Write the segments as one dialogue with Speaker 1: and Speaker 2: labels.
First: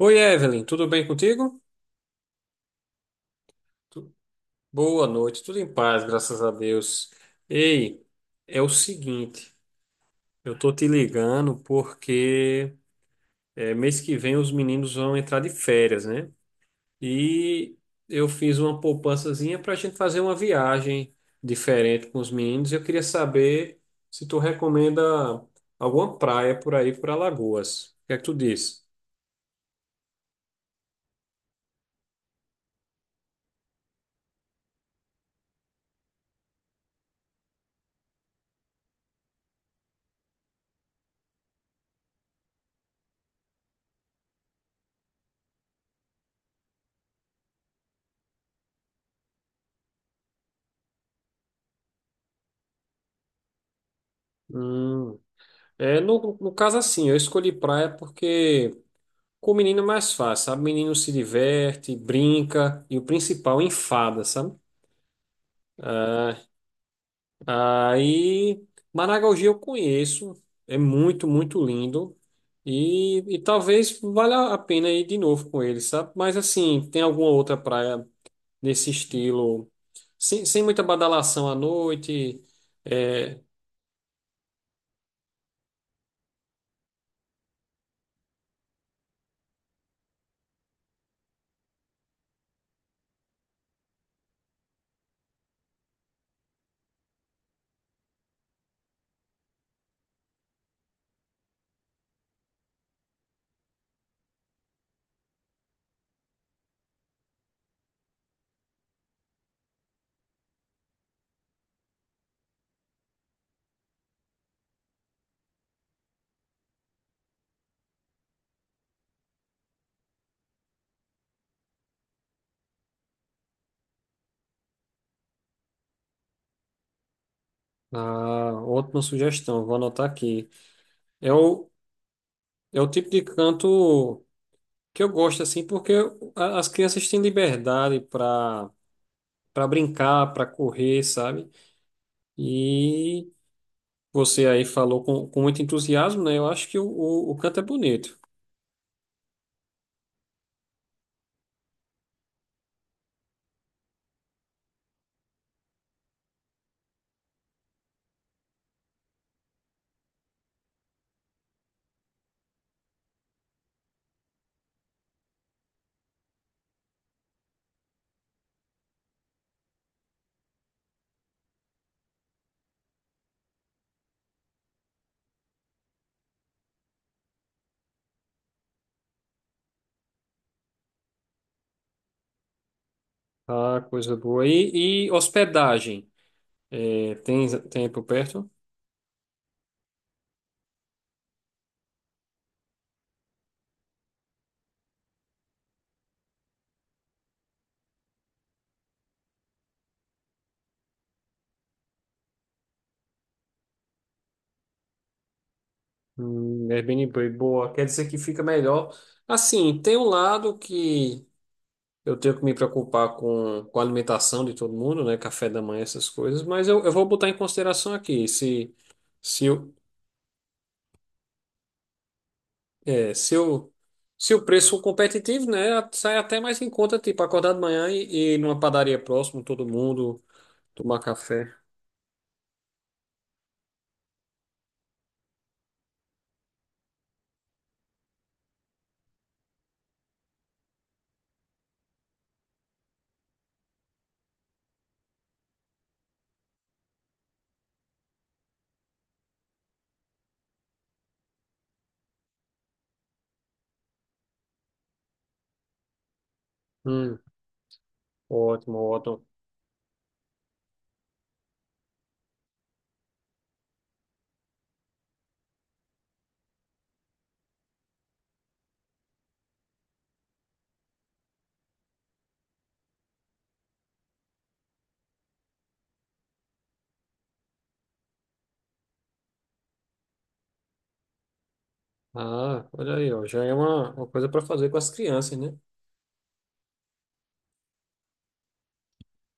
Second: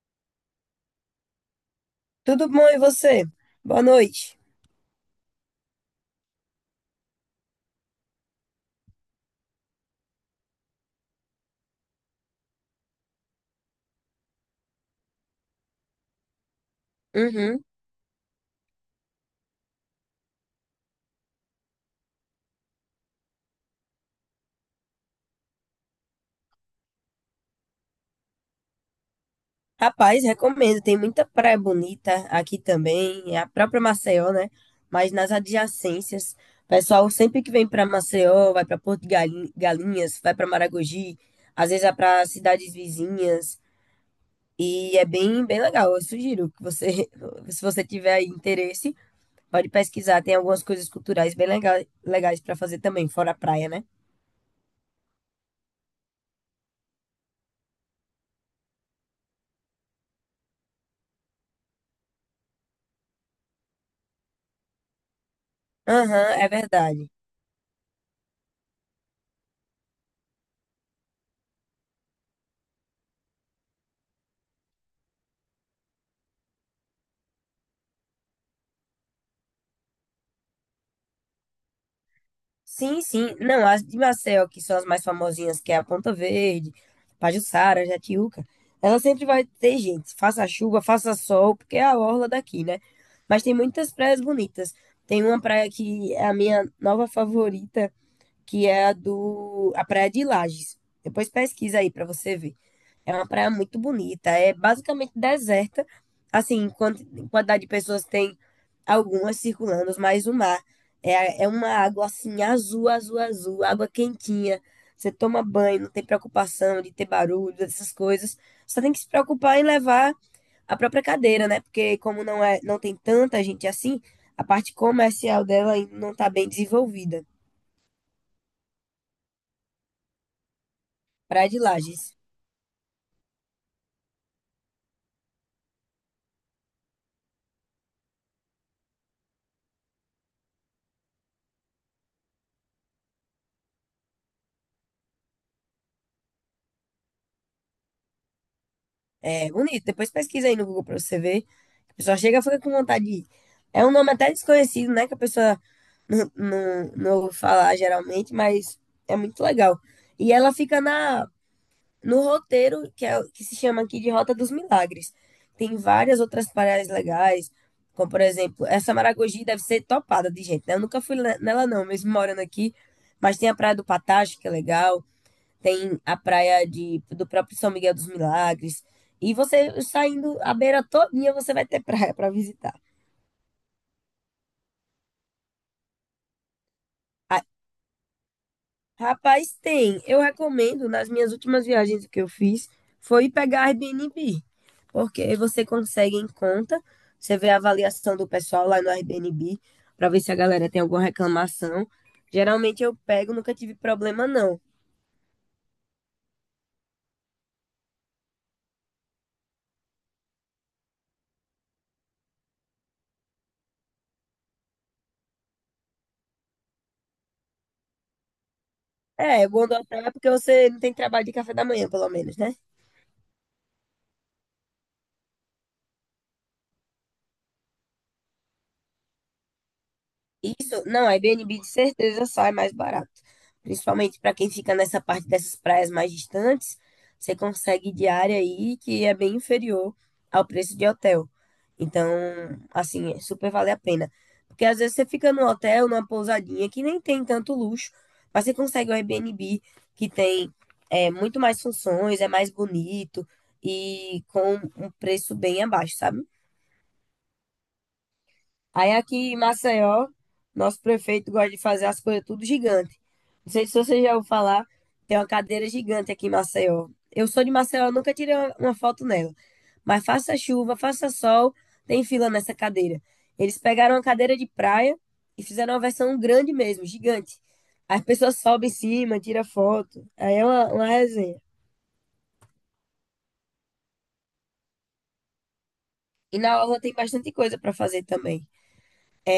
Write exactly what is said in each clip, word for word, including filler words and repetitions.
Speaker 1: Oi, Evelyn, tudo bem contigo?
Speaker 2: Tudo bom, e você? Boa
Speaker 1: Tu-
Speaker 2: noite.
Speaker 1: Boa noite, tudo em paz, graças a Deus. Ei, é o seguinte, eu tô te ligando porque é, mês que vem os meninos vão entrar de férias, né?
Speaker 2: Uhum.
Speaker 1: E eu fiz uma poupançazinha para a gente fazer uma viagem diferente com os meninos. Eu queria saber se tu recomenda alguma praia por aí, por Alagoas. O que é que tu diz?
Speaker 2: Rapaz, recomendo. Tem muita praia bonita aqui também, é a própria Maceió, né? Mas nas adjacências, pessoal sempre que vem para Maceió, vai para Porto de Galin- Galinhas, vai para Maragogi, às vezes vai para cidades vizinhas e é bem bem legal. Eu sugiro que você, se você tiver aí interesse, pode pesquisar. Tem algumas coisas culturais bem lega- legais para fazer também, fora a praia, né?
Speaker 1: Hum, é, no, no caso, assim, eu escolhi praia porque com o menino é mais fácil, sabe? O menino se diverte, brinca e o principal enfada, sabe?
Speaker 2: Aham, é verdade.
Speaker 1: Ah, aí, Maragogi eu conheço, é muito, muito lindo e, e talvez valha a pena ir de novo com ele, sabe? Mas assim, tem alguma outra praia nesse estilo, sem, sem muita badalação à noite?
Speaker 2: Sim, sim.
Speaker 1: É,
Speaker 2: Não, as de Maceió, que são as mais famosinhas, que é a Ponta Verde, Pajuçara, Jatiúca, ela sempre vai ter gente, faça chuva, faça sol, porque é a orla daqui, né? Mas tem muitas praias bonitas. Tem uma praia que é a minha nova favorita, que é a do a Praia de Lages. Depois pesquisa aí pra você ver. É uma praia muito bonita, é basicamente deserta. Assim, quanti- quantidade de pessoas tem algumas circulando, mas o mar é, é uma água assim, azul, azul, azul, água quentinha. Você toma banho, não tem preocupação de ter barulho, dessas coisas. Só tem que se preocupar em levar a própria cadeira, né? Porque como não é, não tem tanta gente assim, a parte comercial dela ainda não está bem desenvolvida.
Speaker 1: ah, ótima sugestão, vou anotar aqui. É
Speaker 2: Praia de
Speaker 1: o,
Speaker 2: Lages.
Speaker 1: é o tipo de canto que eu gosto assim, porque a- as crianças têm liberdade para para brincar, para correr, sabe? E você aí falou com, com muito entusiasmo, né? Eu acho que o, o, o canto é bonito.
Speaker 2: É bonito. Depois pesquisa aí no Google para você ver. A pessoa chega fica com vontade de ir. É um nome até desconhecido, né? Que a pessoa não, não, não ouve falar geralmente, mas é muito legal. E ela fica na, no roteiro que, é, que se chama aqui de Rota dos Milagres. Tem várias outras praias legais, como por exemplo, essa Maragogi deve ser topada de gente, né? Eu nunca fui ne- nela não, mesmo morando aqui, mas tem a Praia do Patacho, que é legal. Tem a praia de, do próprio São Miguel dos Milagres. E você saindo a beira todinha, você vai ter praia para visitar.
Speaker 1: Ah, coisa boa. E, e hospedagem? É,
Speaker 2: Ah,
Speaker 1: tem, tem por perto?
Speaker 2: rapaz, tem. Eu recomendo, nas minhas últimas viagens que eu fiz, foi pegar Airbnb. Porque você consegue em conta, você vê a avaliação do pessoal lá no Airbnb, para ver se a galera tem alguma reclamação. Geralmente eu pego, nunca tive problema, não.
Speaker 1: Hum, Airbnb, boa. Quer dizer que fica melhor. Assim, tem um lado que eu tenho que me preocupar com, com a alimentação de todo mundo, né? Café da manhã, essas coisas, mas eu, eu vou botar em consideração aqui. Se,
Speaker 2: É,
Speaker 1: se,
Speaker 2: o bom do hotel é porque você não tem trabalho de café da manhã, pelo menos, né?
Speaker 1: É, se o, se o preço for competitivo, né, sai até mais em conta, tipo, acordar de manhã e e ir numa padaria próximo, todo mundo,
Speaker 2: Isso,
Speaker 1: tomar
Speaker 2: não, a
Speaker 1: café.
Speaker 2: Airbnb de certeza sai mais barato. Principalmente para quem fica nessa parte dessas praias mais distantes, você consegue diária aí que é bem inferior ao preço de hotel. Então, assim, é super vale a pena. Porque às vezes você fica num hotel, numa pousadinha que nem tem tanto luxo, mas você consegue um Airbnb que tem é, muito mais funções, é mais bonito e com um preço bem abaixo, sabe?
Speaker 1: Hum, ótimo,
Speaker 2: Aí aqui
Speaker 1: ótimo.
Speaker 2: em Maceió, nosso prefeito gosta de fazer as coisas tudo gigante. Não sei se você já ouviu falar, tem uma cadeira gigante aqui em Maceió. Eu sou de Maceió, nunca tirei uma, uma foto nela. Mas faça chuva, faça sol, tem fila nessa cadeira. Eles pegaram uma cadeira de praia e fizeram uma versão grande mesmo, gigante. As pessoas sobem em cima, tiram foto. Aí é uma, uma resenha.
Speaker 1: Ah, olha aí, ó, já é uma, uma coisa para fazer com as crianças, né?
Speaker 2: E na orla tem bastante coisa para fazer também.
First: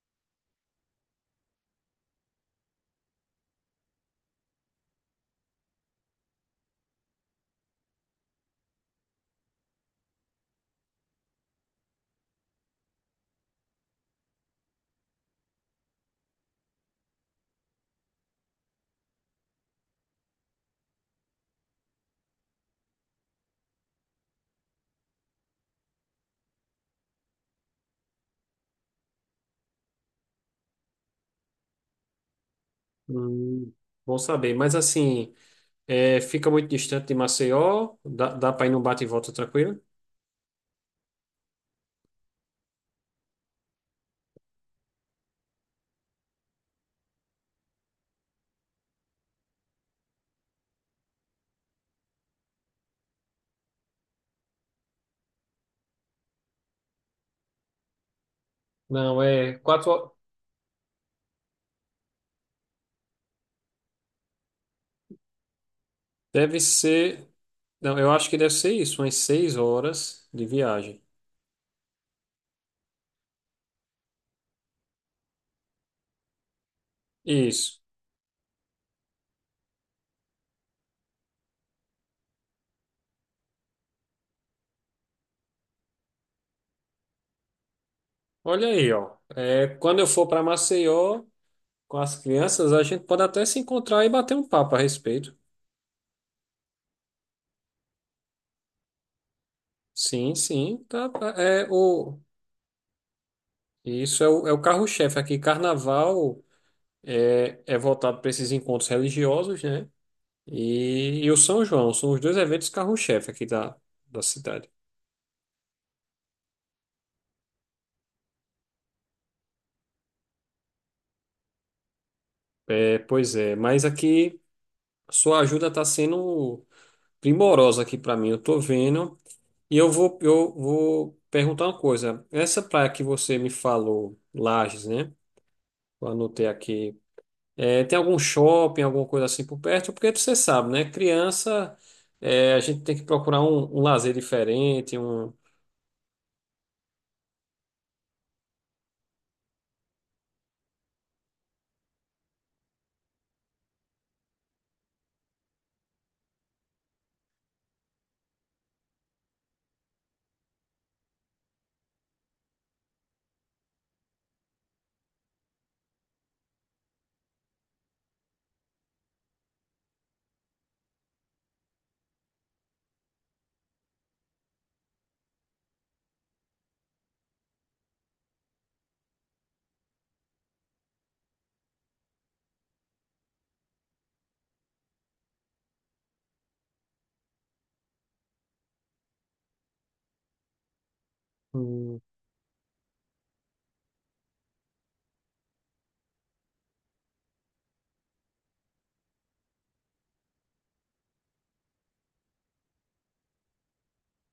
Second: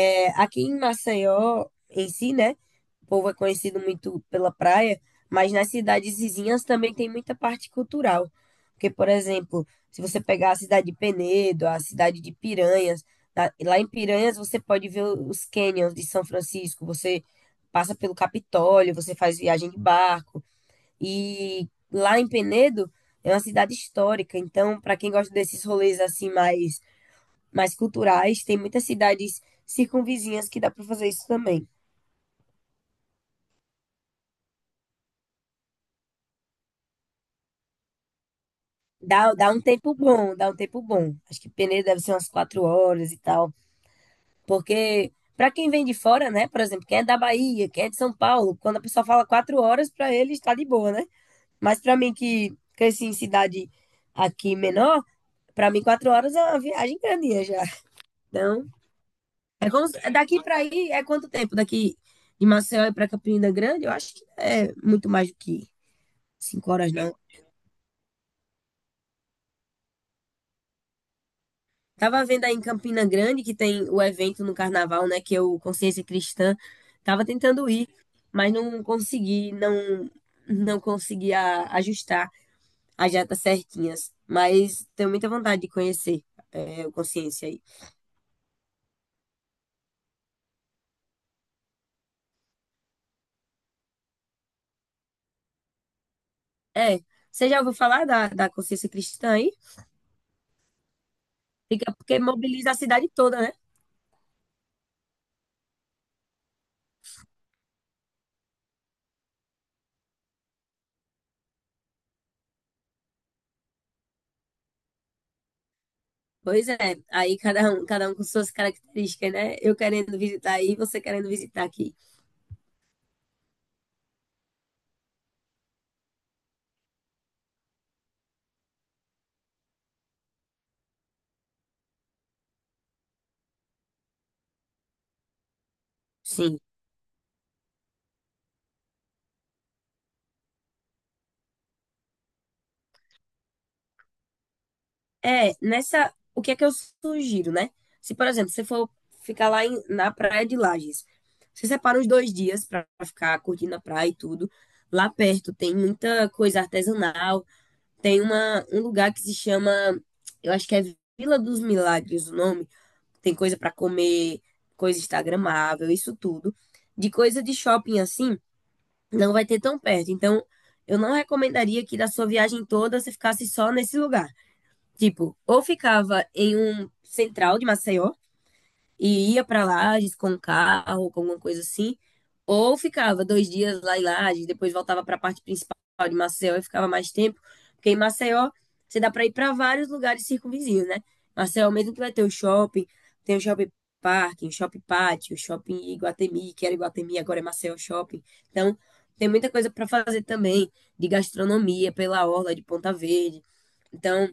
Speaker 2: É, aqui em Maceió, em si, né? O povo é conhecido muito pela praia, mas nas cidades vizinhas também tem muita parte cultural. Porque, por exemplo, se você pegar a cidade de Penedo, a cidade de Piranhas, tá? Lá em Piranhas você pode ver os cânions de São Francisco, você passa pelo Capitólio, você faz viagem de barco. E lá em Penedo é uma cidade histórica, então, para quem gosta desses rolês assim mais mais culturais. Tem muitas cidades circunvizinhas que dá para fazer isso também.
Speaker 1: Hum, bom saber. Mas assim, é, fica muito distante de Maceió, dá, dá para ir num bate e volta
Speaker 2: Dá, dá um
Speaker 1: tranquilo?
Speaker 2: tempo bom, dá um tempo bom. Acho que Peneira deve ser umas quatro horas e tal. Porque, para quem vem de fora, né? Por exemplo, quem é da Bahia, quem é de São Paulo, quando a pessoa fala quatro horas, para ele está de boa, né? Mas para mim, que cresci em cidade aqui menor, para mim, quatro horas é uma viagem grandinha já. Então,
Speaker 1: Não, é
Speaker 2: é como
Speaker 1: quatro.
Speaker 2: se-
Speaker 1: ho-
Speaker 2: daqui para aí é quanto tempo? Daqui de Maceió e para Campina Grande, eu acho que é muito mais do que
Speaker 1: Deve
Speaker 2: cinco horas, não.
Speaker 1: ser. Não, eu acho que deve ser isso, umas seis horas de viagem.
Speaker 2: Tava vendo aí em Campina Grande que tem o evento no carnaval, né? Que é o Consciência Cristã. Tava tentando
Speaker 1: Isso.
Speaker 2: ir, mas não consegui, não não consegui a- ajustar as datas certinhas. Mas tenho muita vontade de conhecer é, o Consciência aí.
Speaker 1: Olha aí, ó. É, quando eu for para Maceió com as crianças, a gente pode até se encontrar e bater um papo a respeito.
Speaker 2: É, você já ouviu falar da, da Consciência Cristã aí?
Speaker 1: Sim, sim, tá, tá. É
Speaker 2: Fica
Speaker 1: o
Speaker 2: porque mobiliza a cidade toda, né?
Speaker 1: isso é o, é o carro-chefe aqui. Carnaval é, é voltado para esses encontros religiosos, né? E, e o São João são os dois eventos carro-chefe aqui da, da cidade.
Speaker 2: Pois é, aí cada um, cada um com suas características, né? Eu querendo visitar aí, você querendo visitar aqui.
Speaker 1: É, pois é, mas aqui sua ajuda está sendo primorosa aqui para mim. Eu tô vendo. E eu vou, eu vou perguntar uma coisa. Essa praia que você me falou, Lages, né? Eu anotei
Speaker 2: Sim.
Speaker 1: aqui. É, tem algum shopping, alguma coisa assim por perto? Porque você sabe, né? Criança, é, a gente tem que procurar um, um lazer diferente, um,
Speaker 2: É, nessa. O que é que eu sugiro, né? Se, por exemplo, você for ficar lá em- na praia de Lages, você separa uns dois dias pra ficar curtindo a praia e tudo. Lá perto tem muita coisa artesanal. Tem uma, um lugar que se chama. Eu acho que é Vila dos Milagres o nome. Tem coisa pra comer, coisa instagramável, isso tudo. De coisa de shopping assim, não vai ter tão perto. Então, eu não recomendaria que da sua viagem toda você ficasse só nesse lugar. Tipo, ou ficava em um central de Maceió e ia pra Lages com um carro, com alguma coisa assim, ou ficava dois dias lá em Lages, depois voltava pra parte principal de Maceió e ficava mais tempo, porque em Maceió você dá pra ir pra vários lugares circunvizinhos, né? Maceió mesmo
Speaker 1: um,
Speaker 2: que vai ter o shopping, tem o shopping parking, o shopping pátio, o shopping Iguatemi, que era Iguatemi, agora é Maceió Shopping. Então, tem muita coisa pra fazer também, de gastronomia pela orla de Ponta Verde. Então,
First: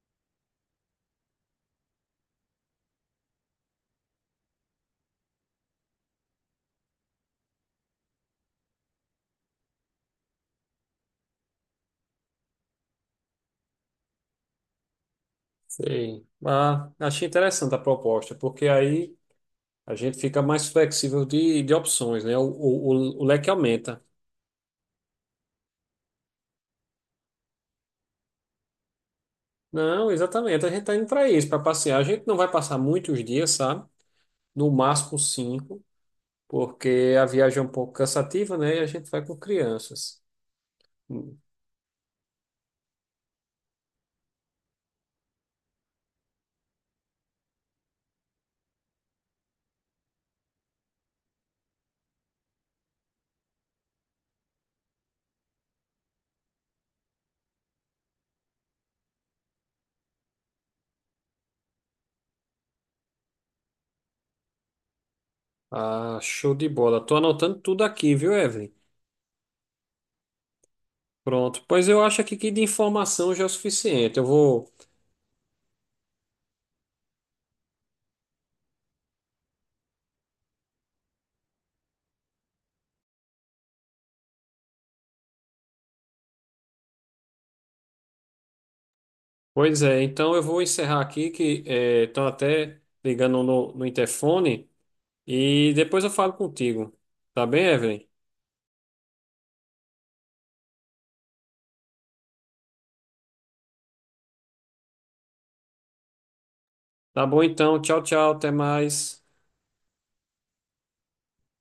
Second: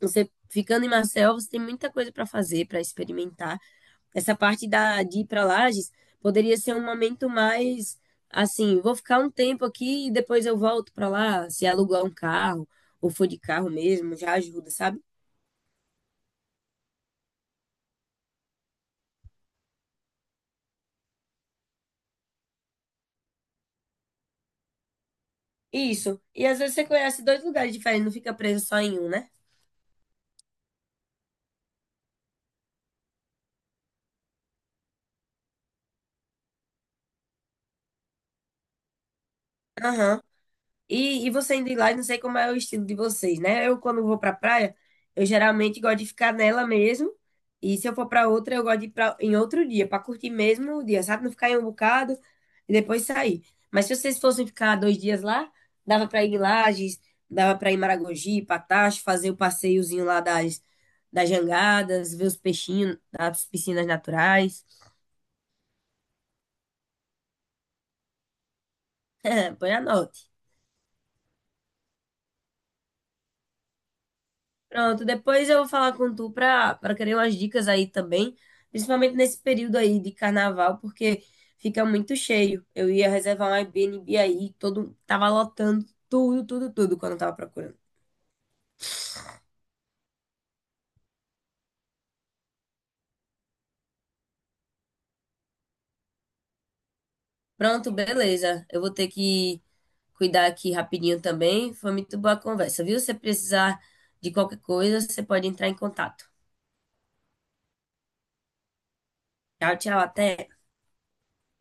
Speaker 2: você ficando em Marcel, você tem muita coisa para fazer, para experimentar. Essa parte da, de ir para Lages poderia ser um momento mais assim, vou ficar um tempo aqui e depois eu volto para lá, se alugar um carro ou for de carro mesmo, já ajuda, sabe?
Speaker 1: sei. Ah, achei interessante a proposta, porque aí a gente fica mais flexível de, de opções, né? O, o, o leque aumenta.
Speaker 2: Isso. E às vezes você conhece dois lugares diferentes, não fica preso só em um, né?
Speaker 1: Não, exatamente. A gente está indo para isso, para passear. A gente não vai passar muitos dias, sabe? No máximo cinco, porque a viagem é um pouco cansativa, né? E a gente vai com crianças.
Speaker 2: Aham. E, e
Speaker 1: Hum.
Speaker 2: você indo lá, eu não sei como é o estilo de vocês, né? Eu, quando vou pra praia, eu geralmente gosto de ficar nela mesmo. E se eu for pra outra, eu gosto de ir pra, em outro dia, pra curtir mesmo o dia, sabe? Não ficar em um bocado e depois sair. Mas se vocês fossem ficar dois dias lá, dava pra ir em Lages, dava pra ir em Maragogi, Patacho, fazer o passeiozinho lá das, das jangadas, ver os peixinhos, das piscinas naturais.
Speaker 1: Ah, show de bola. Tô anotando tudo aqui, viu, Evelyn?
Speaker 2: Põe a nota.
Speaker 1: Pronto. Pois eu acho aqui que de informação já é o suficiente. Eu vou.
Speaker 2: Pronto, depois eu vou falar com tu pra, pra querer umas dicas aí também, principalmente nesse período aí de carnaval, porque fica muito cheio. Eu ia reservar um Airbnb aí, todo, tava lotando tudo, tudo, tudo quando eu tava procurando.
Speaker 1: Pois é, então eu vou encerrar aqui, que estão até ligando no, no interfone. E depois eu falo contigo. Tá bem,
Speaker 2: Pronto,
Speaker 1: Evelyn?
Speaker 2: beleza. Eu vou ter que cuidar aqui rapidinho também. Foi muito boa a conversa, viu? Se precisar de qualquer coisa, você pode entrar em contato.
Speaker 1: Tá bom então. Tchau, tchau. Até mais.
Speaker 2: Tchau, tchau, até.